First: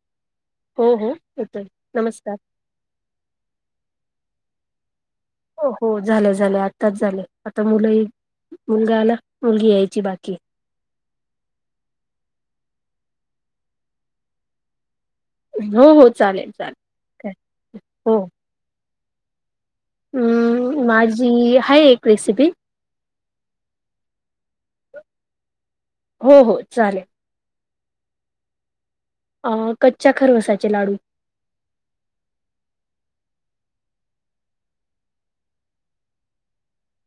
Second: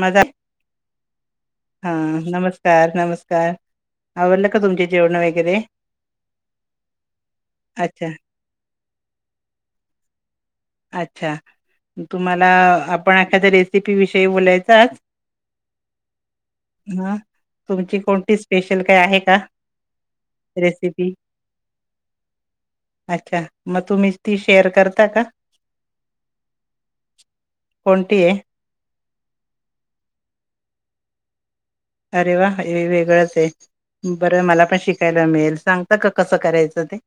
मजा हो हो येतोय हा नमस्कार नमस्कार. आवरले का तुमचे. जेवण वगैरे हो हो झालं झालं आताच झाल आता मुलं ये अच्छा मुलगा आला. मुलगी यायची बाकीय. अच्छा तुम्हाला. आपण एखाद्या रेसिपी विषयी बोलायच आज. हो हो चालेल चालेल हा काय तुमची कोणती स्पेशल काय आहे का? हम्म रेसिपी माझी आहे एक रेसिपी अच्छा मग तुम्ही ती शेअर करता का? हो हो चालेल कोणतीय अ कच्च्या खरवसाचे लाडू अरे वा हे वेगळंचय बरं मला पण शिकायला मिळेल सांगता का कसं करायचं ते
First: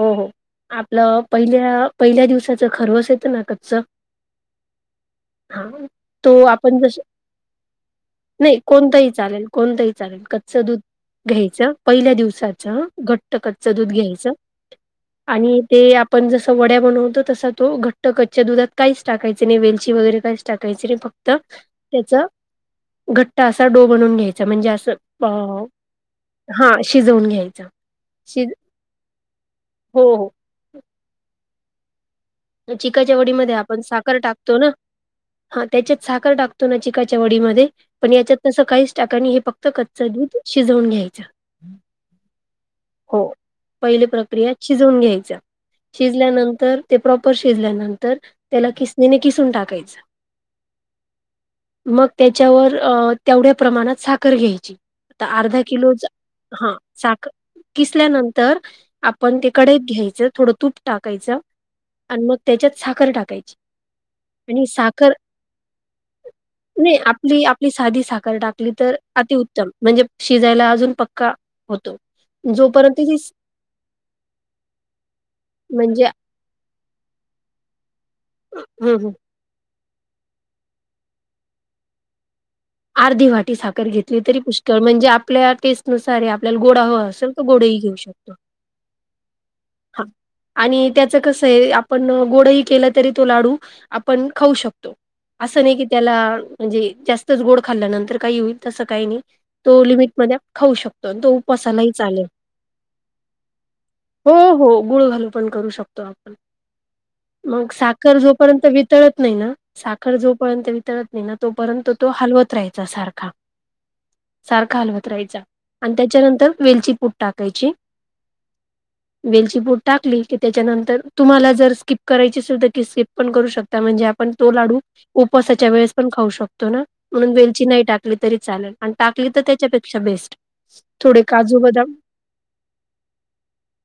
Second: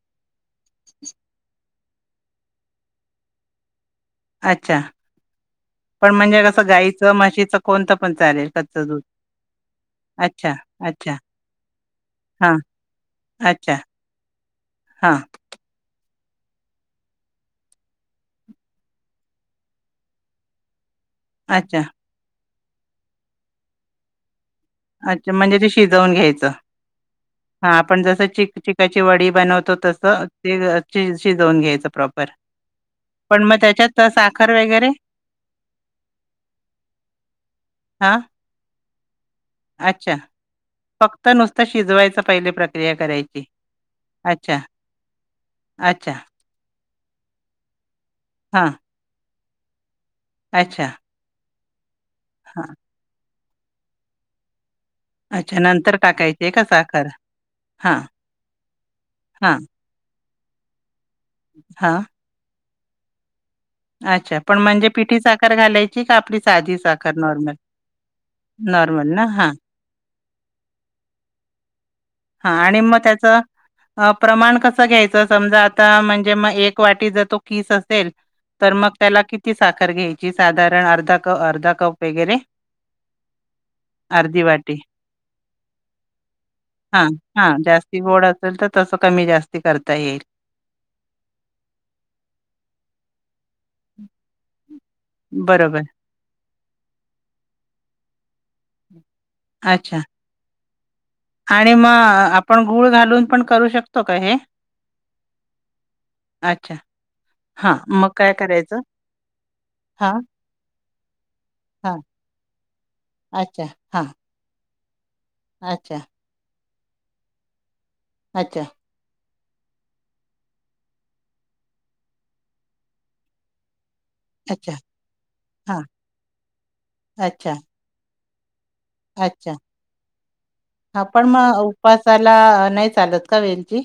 हो हो आपलं पहिल्या पहिल्या दिवसाच खरवस येतं ना कच्च अच्छा हा पण म्हणजे तो कसं आपण जस गाईचं म्हशीचं कोणतं पण चालेल नाही कच्चं दूध कोणतही चालेल कोणतही चालेल अच्छा कच्च दूध अच्छा घ्यायचं पहिल्या हा दिवसाच घट्ट कच्च अच्छा दूध घ्यायचं हा आणि ते ते आपण जस वड्या बनवतो तसा तो घट्ट कच्च्या दुधात काहीच टाकायच नाही वेलची वगैरे काहीच टाकायचे नाही फक्त अच्छा त्याचा घट्टा असा डो बनून घ्यायचा म्हणजे असं अच्छा म्हणजे अ ते शिजवून घ्यायचं हा शिजवून घ्यायचा हा आपण जस शिज चिक चिकाची वडी बनवतो हो तस ते शिजवून घ्यायच पॅऋ चिकाच्या वडी मधे आपण साखर टाकतो ना हा त्याच्यात साखर टाकतो ना चिकाच्या वडीमध्ये पण हा याच्यात तस काहीच टाका आणि फक्त कच्च अच्छा दूध शिजवून घ्यायच फक्त नुसतं शिजवायचं पहिले प्रक्रिया हो करायची. पहिली प्रक्रिया अच्छा शिजून घ्यायच अच्छा शिजल्यानंतर ते प्रॉपर शिजल्यानंतर हा त्याला किसनीने किसून टाकायचं अच्छा मग हा त्याच्यावर तेवढ्या प्रमाणात साखर घ्यायची आता अच्छा अर्धा किलो नंतर टाकायची आहे का हा साखर साख हा किसल्यानंतर आपण ते हा कढईत घ्यायचं थोडं तूप टाकायचं हा आणि मग त्याच्यात साखर टाकायची अच्छा पण आणि म्हणजे साखर पिठी घालायची का आपली साधी नाही साखर आपली नॉर्मल? आपली साधी साखर टाकली तर नॉर्मल ना अति हा उत्तम म्हणजे शिजायला अजून पक्का होतो हा आणि जोपर्यंत मग ती स त्याच प्रमाण कसं घ्यायचं समजा आता म्हणजे मग एक वाटी जर तो किस असेल तर मग हं, हं. त्याला किती साखर घ्यायची साधारण अर्धा कप अर्धा कप वगैरे अर्धी वाटी साखर घेतली तरी अर्धी वाटी. पुष्कळ म्हणजे आपल्या टेस्टनुसार आपल्याला गोड हवा हा असेल तर हा गोडही घेऊ जास्ती गोड शकतो. असेल तर तसं कमी जास्ती करता हा येईल आणि त्याच कस आहे आपण गोडही केलं तरी तो लाडू आपण खऊ शकतो अस नाही बरोबर. कि त्याला म्हणजे जास्तच गोड खाल्ल्यानंतर काही होईल तस काही नाही तो अच्छा लिमिट मधे खाऊ शकतो तो आणि मग उपासालाही चालेल अ, आपण गूळ घालून पण करू शकतो का हे? हो हो गुळ घालू पण करू शकतो त आपण अच्छा. मग हां, साखर काय जोपर्यंत करायचं? वितळत नाही ना हां, साखर जोपर्यंत वितळत नाही ना तोपर्यंत हां. तो हलवत त राहायचा सारखा अच्छा. हां. सारखा हलवत राहायचा आणि अच्छा, त्याच्यानंतर वेलचीपूड टाकायची. अच्छा वेलची पूड टाकली की त्याच्यानंतर तुम्हाला जर स्किप करायची असेल तर ती स्किप पण करू शकता म्हणजे आप पण तो अच्छा. लाडू उपासाच्या हां. वेळेस पण खाऊ शकतो ना म्हणून अच्छा, वेलची नाही टाकली तरी चालेल. आणि टाकली तर त्याच्यापेक्षा बेस्ट. हा थोडे पण मग काजू बदाम उपवासाला नाही चालत का वेलची.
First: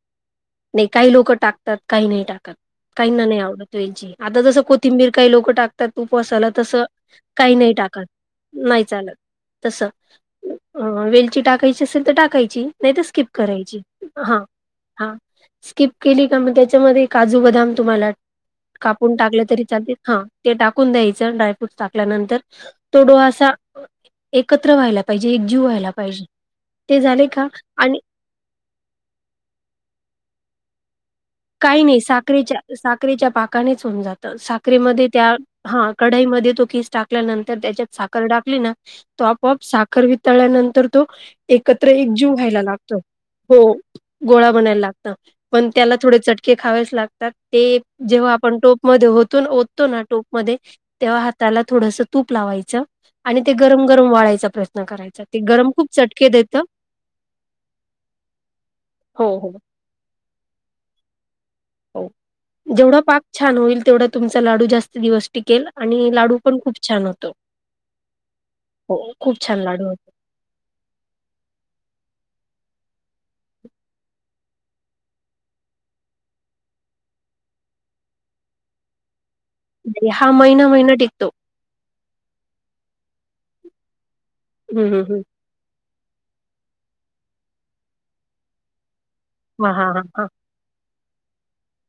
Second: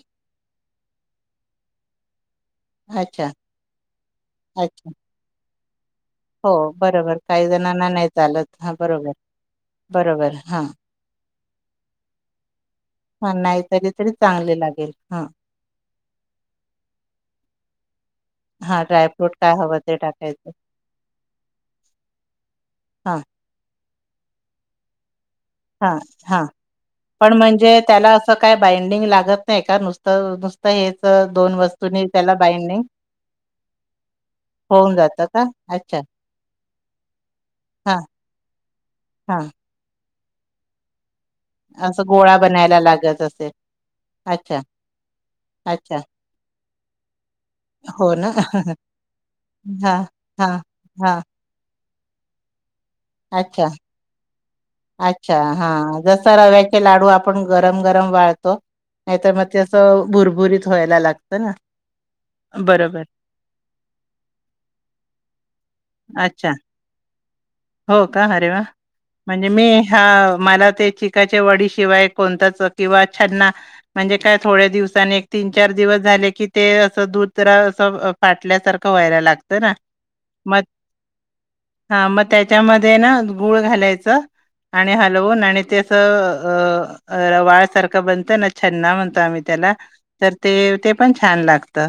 नाही काही लोक टाकतात काही नाही टाकत. काहीना अच्छा. नाही आवडत वेलची आता जसं अच्छा कोथिंबीर काही लोक टाक त्यात उपवासाला हो तस बरोबर काही नाही जणांना टाकात. चालत हा बरोबर. तस अ बरोबर. हां, वेलची टाकायची असेल तर टाकायची नाही तर स्किप हां, करायची नाहीतरी तरी हा. चांगले लागेल हा. स्किप केली का मी त्याच्यामध्ये काजू बदाम तुम्हाला... हां, कापून ड्रायफ्रूट टाकलं काय तरी हवं ते चालतील हा टाकायचं. ते टाकून द्यायचं ड्रायफ्रूट टाकल्यानंतर.... व्हिडिओ हां, असा एकत्र व्हायला.. जीव व्हायला हां, पाहिजे. हां. ते झाले पण का म्हणजे आणि त्याला असं काय बाइंडिंग लागत नाही का नुसत... काही नाही साखरेच्या बाइंडिंग साखरेच्या पाकानेच होऊन जात होऊन साखरेमध्ये जातं त्या का? ह अच्छा. कढई मधे तो किस टाकल्या नंतर त्याच्यात हां, साखर टाकली ना तो हां. आपोआप साखर वीत.. तळल्या नंतर तो... एकत्र असं एक जीव गोळा व्हायला बनायला लागतो लागत असेल. हो गोळा अच्छा, बनायला लागत पण त्याला.. अच्छा. थोडे चटके खावेच लागतात ते हो ना. जेव्हा आपण टोप मध्ये ओतून ओततो ना हां, टोप हां, मध्ये हां. तेव्हा हाताला.. थोडसं तूप लावायचं आणि ते अच्छा. गरम गरम वाळायचं. अच्छा हा जस रव्याचे लाडू आपण गरम गरम वाळतो... नाही तर हो, मग हो, ते असं भुरभुरीत व्हायला लागतं ना. हो. जेवढा बरोबर. पाक छान होईल तेवढा तुमचा लाडू जास्त दिवस टिकेल आणि लाडू अच्छा, पण खूप छान होतो. हो का अरे वा हो खूप म्हणजे छान मी लाडू हा होतो. मला ते चिकाच्या वडी शिवाय... कोणच किंवा छन्ना म्हणजे काय थोड्या दिवसानी तीन चार दिवस झाले की ते अस... तर अस फाटल्यासारखं व्हायला लागत. हा महिना महिना टिकतो. हा मग त्याच्यामध्ये ना गुळ घालायचं हं, आणि हं, हं. हलवून आणि ते.... त अ अ रवाळ सारखं बनत ना छन्ना म्हण... तो आम्ही हां, त्याला हां, हां, हां. तर ते ते पण छान लागत.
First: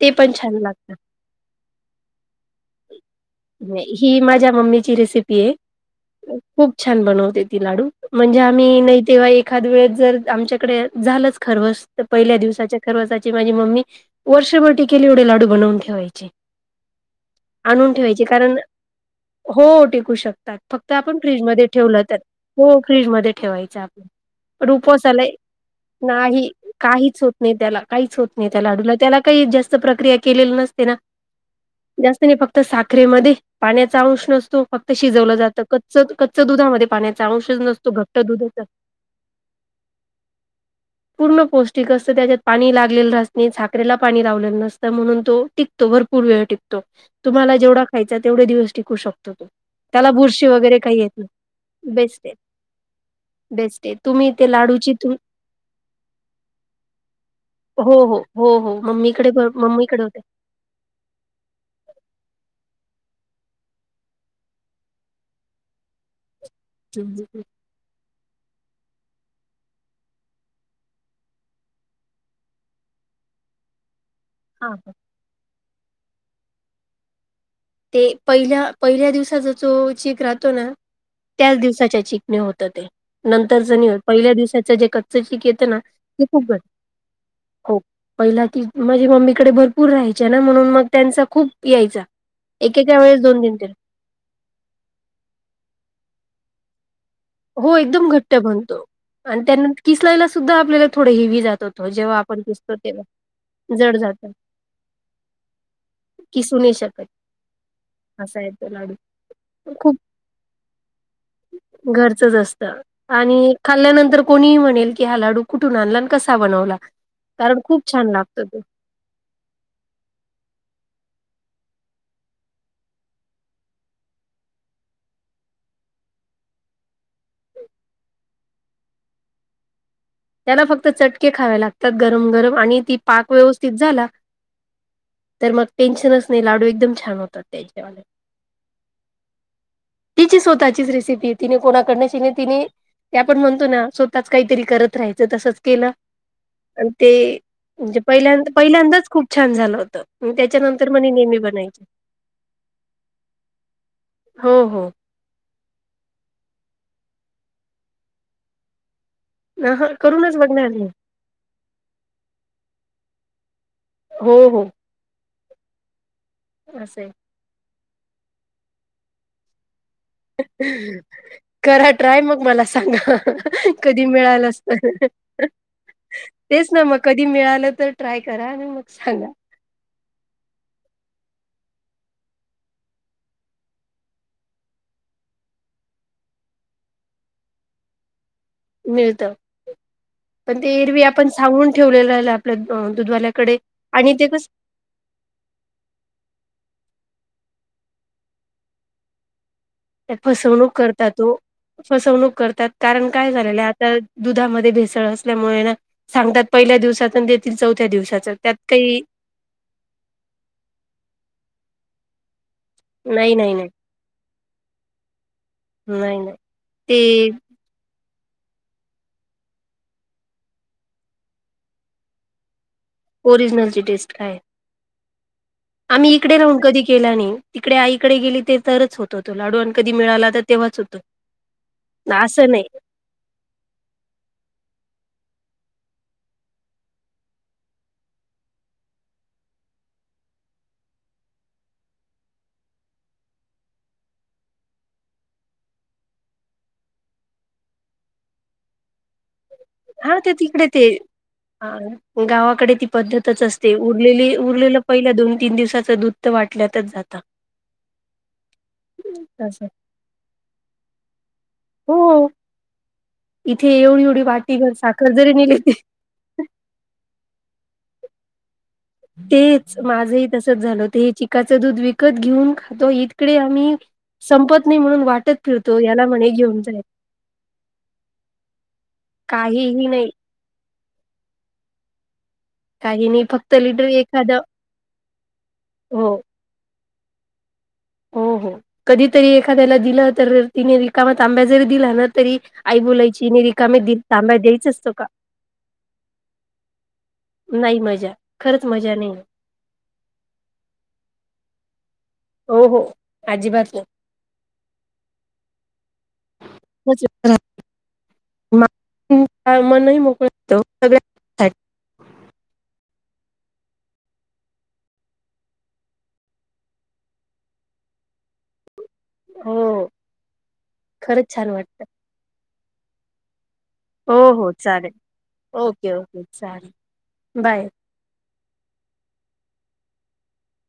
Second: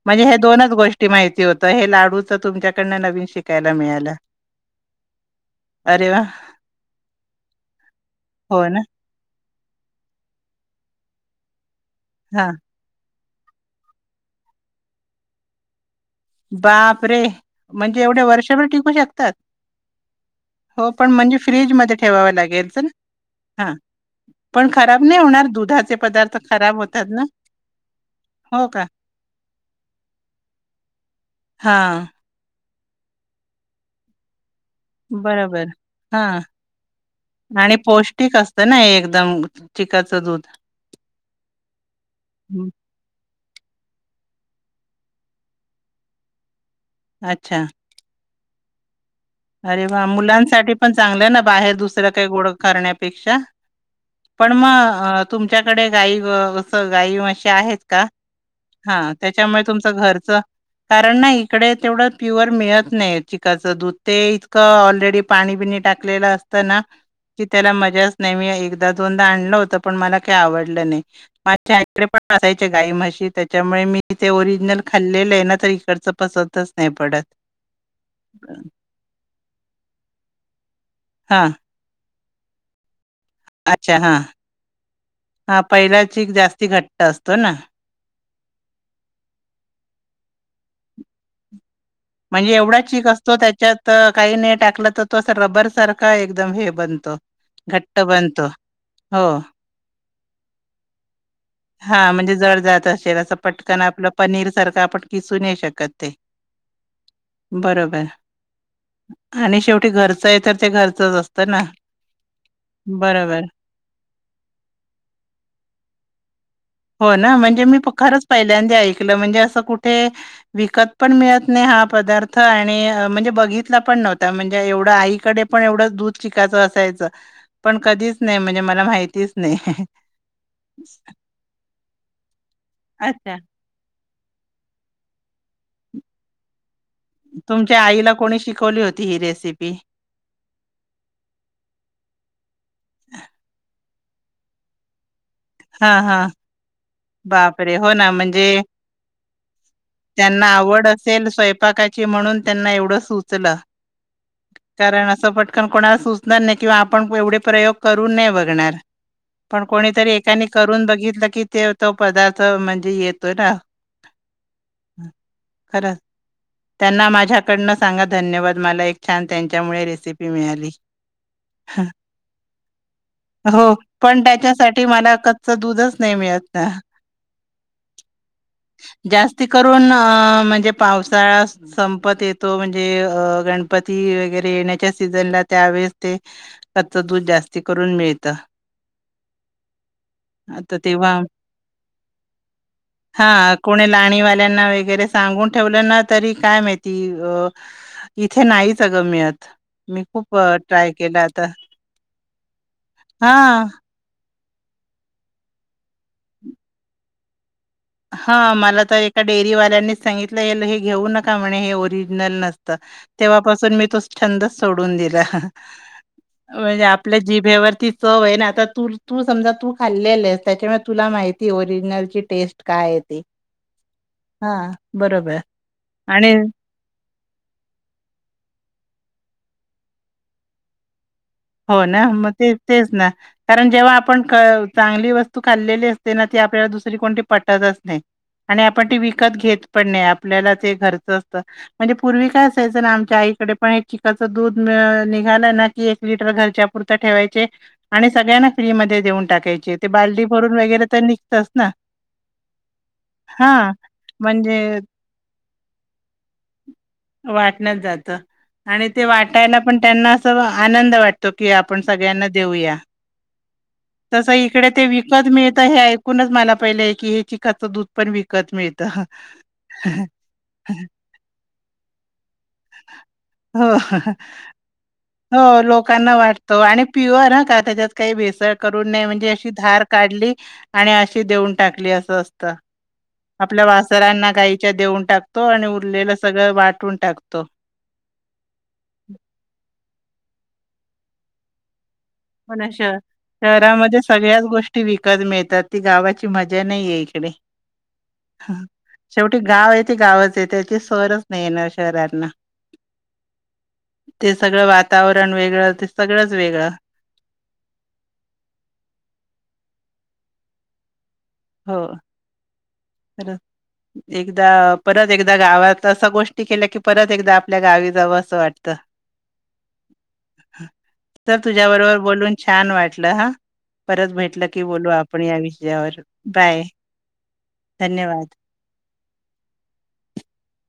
ते म्हणजे पण हे छान दोनच लागतं. गोष्टी माहिती होतं हे लाडू... च तुमच्याकडन नवीन शिकायला मिळालं. ही माझ्या मम्मीची रेसिपी आहे अरे वा खूप छान बनवते ती लाडू म्हणजे हो ना आम्ही नाही तेव्हा एक.... खाद वेळ जर आमच्याकडे झालंच खरवस तर पहिल्या हा दिवसाच्या खरवसाची... माझी मम्मी वर्षभर टिकेल एवढे लाडू बनवून ठेवायची. बापरे. आणून म्हणजे एवढे ठेवायची कारण वर्षभर टिकू शकतात हो टिकू शकतात हो फक्त पण आपण म्हणजे फ्रीजमध्ये फ्रीज ठेवल मध्ये तर.... ठेवावं लागेल हो तर फ्रीज मध्ये हा ठेवायचं आप... पण खराब नाही उपवासाला होणार दुधाचे पदार्थ नाही खराब होतात काहीच ना होत नाही त्याला काहीच होत नाही त्या हो का लाडूला त्याला काही.... ते जास्त प्रक्रिया केलेल नसते ना. हा जास्त नाही फक्त साखरेमध्ये पाण्याचा अंश नसतो. फक्त शिजवलं जातं बरोबर कच्च कच्च हा दुधामध्ये पाण्याचा अंशच आणि नसतो घट्ट पौष्टिक दुधाचा... असतं ना एकदम चिकाचं दूध. पूर्ण पौष्टिक असत त्याच्यात हं, पाणी लागलेलं.. साखरेला पाणी लावलेलं नसतं म्हणून तो टिकतो भरपूर वेळ टिकतो तुम्हाला अच्छा जेवढा खायचा... तेवढे दिवस टिकू शकतो. तो अरे! वा त्याला बुरशी मुलांसाठी वगैरे पण काही येत नाही चांगलं ना बाहेर दुसरं बेस्ट काही आहे गोड करण्यापेक्षा.... बेस्ट आहे तुम्ही पण ते लाडूची तुम मग तुमच्याकडे गाय अस गाय म्हशी आहेत. हो का हो हो हो हा... मम्मीकडे भ त्याच्यामुळे तुमचं मम्मीकडे होते घरचं कारण ना इकडे तेवढं प्युअर मिळत नाही. चिकाचं दूध... ते इतकं ऑलरेडी पाणी बिणी टाकलेलं असतं. ना कि त्याला मजाच... नाही मी एकदा दोनदा आणलं होत. पण मला काही आवडलं नाही. माझ्या आकडे पण असायचे गाई म्हशी.. त्याच्यामुळे मी ते हा ओरिजनल खाल्लेलं आहे. ना त इकडच पसंत नाही पडत. ते पहिल्या पहिल्या दिवसाचा तो चीक राहतो. ना हा त्याच दिवसाच्या चीक.. होत. ते अच्छा नंतरच हा पहिल्या दिवसाच जे कच्च चक हा येतं ना पहिला ते चीक खूप हे... जास्ती घट्ट असतो ना हो पहिला ती माझी मम्मीकडे भरपूर राहायच. ना म्हणून मग... त्यांचा खूप यायचा... म्हणजे एवढा एकेका चीक वेळेस असतो. दोन तीन तीन त्याच्यात काही ने टाकला तर तो रबर सारखा एकदम हे बनतं... हो एकदम घट्ट बनतो. आणि त्यान किसलायला सुद्धा आपल्याला थोड हेवी... जात होतो हा जेव्हा म्हणजे आपण जड किसतो जात तेव्हा. असेल. असं पटकन जड आपलं जातं पनीर सारखं आपण किसू नाही. शकत ते... किसू नाही शकत. बरोबर असा आहे तो लाडू आणि शेवटी खूप घरचं आहे तर ते घरचंच असतं. ना घरचंच असतं. बरोबर. आणि खाल्ल्यानंतर कोणीही म्हणेल की हा लाडू कुठून आणला आणि कसा बनवला. हो ना कारण म्हणजे मी खूप छान खरच लागतो तो पहिल्यांदा ऐकलं म्हणजे असं कुठे विकत पण मिळत नाही. हा पदार्थ आणि म्हणजे बघितला पण नव्हता म्हणजे एवढं आईकडे पण एवढं दूध चिकायचं असायचं पण कधीच नाही. म्हणजे मला माहितीच नाही. त्याला फक्त चटके खावे लागतात. गरम गरम आणि ती पाक अच्छा. व्यवस्थित झाला. तर मग टेन्शनच नाही. लाडू एकदम छान होतात तुमच्या त्याच्यावाले आईला कोणी शिकवली होती? रेसिपी? तिची स्वतःचीच रेसिपी तिने कोणाकड तिने आपण म्हणतो ना काहीतरी करत राहायचं तसच हा केलं. हा ते बापरे! हो म्हणजे ना पहिल्या पहिल्यांदाच खूप छान झालं होतं. त्यांना आवड त्याच्यानंतर मग ते असेल नेहमी बनायचे. स्वयंपाकाची म्हणून त्यांना एवढं सुचलं हो हो कारण अस पटकन कोणाला सूचनार नाही. किंवा आपण एवढे प्रयोग करून नाही. बघणार पण ह कोणीतरी करूनच एकाने बघणार करून मी बघित की ते तो पदार्थ म्हणजे येतोय. ना हो हो खरं असं आहे त्यांना माझ्याकडनं सांगा. धन्यवाद मला एक छान त्यांच्यामुळे रेसिपी मिळाली. करा ट्राय मग मला सांगा. हो कधी पण मिळाल असत त्याच्यासाठी मला कच्च दूधच नाही मिळत. ना मग कधी मिळालं तर ट्राय करा आणि मग सांगा. जास्ती करून अ म्हणजे पावसाळा संपत येतो. म्हणजे गणपती वगैरे येण्याच्या त्यावेळेस ते कच्च दूध जास्त करून मिळत. मिळत पण आता ते हरवी तेव्हा आपण सांगून ठेवलेलं आपल्या हा दुधवाल्याकडे कोणी आणि ते कस लाणीवाल्यांना वगैरे सांगून ठेवलं ना तरी काय माहिती अ इथे नाहीच. अगं मिळत मी खूप अ, फसवणूक ट्राय करतात. केला हो आता फसवणूक करतात कारण काय झालेलं हा आता दुधामध्ये भेसळ असल्यामुळे ना सांगतात पहिल्या दिवसात येथील चौथ्या दिवसाच हा त्यात मला तर काही एका डेअरीवाल्यानीच सांगितलं. हे घेऊ नका म्हणे हे ओरिजिनल नसतं. नाही नाही नाही तेव्हापासून मी तो छंद सोडून दिला नाही नाही. म्हणजे आपल्या ते जीभेवरती चव आहे. ना आता तू तू समजा तू खाल्लेल आहेस त्याच्यामुळे तुला माहिती आहे. ओरिजिनल ची टेस्ट काय ते ओरिजनलची टेस्ट काय हा बरोबर आम्ही आणि इकडे राहून कधी केल नाही. तिकडे आईकडे गेली. ते तरच होतो तो लाडू आणि कधी मिळाला तर तेव्हाच होतो. हो ना मग असं ते नाही तेच ना कारण जेव्हा आपण चांगलं. जी वस्तू आपण खाल्लेली असते. आपल्याला दुसरी कोणती पटतच नाही. आणि आपण ते विकत घेत पण नाही आपल्यालाच घरचं असतं म्हणजे पूर्वी काय असायचं ना आमच्या आई तिकडे पण एक चिकाच दूध निघाला ना की एक लिटर घरच्या पुुरत ठेवायचे आणि सगळ्यांना फ्री मध्ये देऊन टाकायचे. हा बालडी ते भरून तिकडे ते वगैरे तर निघतच ना गावाकडे ती पद्धतच हा असते उरलेली म्हणजे उर केलं पहिल्या दोन-तीन दिवसाचं दूध त वाटल्यातच जातं. वाटण्यात जात आणि ते वाटायला पण त्यांना असं आनं द होतो की आपण सगळ्यांना हो देऊया. इथे एवढी एवढी तसं वाटी इकडे भर ते साखर विकत जरी नेली मिळत ते हे ऐकूनच मला पहिलंय की हे चिकाचं दूध पण विक तेच माझही तसच झालं ते चिकाचं दूध विकत घेऊन खातो, इतिकडे हो आम्ही संपत नाही म्हणून वाटत फिरतो याला म्हणे घेऊन जाय बर का त्याच्यात काही भेसळ करून नाही म्हणजे अशी धार काहीही नाही काढली आणि अशी देऊन टाकली असं असतं काही नाही फक्त आपल्या लिटर वासरांना एखादं गाईच्या देऊन टाक तो आणि उरलेलं हो सगळं वाटून टाकतो. हो हो कधी तरी एखाद्याला दिलं तर तिने रिकामा तांब्या जरी दिला ना तरी पण आई श बोलायची हिने रिकामे दि शहरामध्ये तांब्या सगळ्याचं द्यायचाच गोष्टी तो का विकत मिळतात ती गावाची मजा नाहीये इकडे. नाही मजा खरंच मजा नाही शेवटी गावं आहे ते गावंच आहे त्याची सरचं नाही येणार. खरातना. हो हो अजिबात नाही. ते सगळं वातावरण वेगळं ते सगळंच वेगळं [unintelligible] मनही मोकळं होत. सगळ्यांसाठी हो हॅलो. एकदा परत एकदा गावात असा गोष्टी केल्या की परत एकदा आपल्या गावी जावं असं वाटतं. हो खरंच तर छान तुझ्या वाटत बरोबर बोलून छान वाटलं हा. परत हो भेटलं हो की बोलू चालेल आपण या ओके विषयावर. ओके बाय चालेल बाय. [inaudible]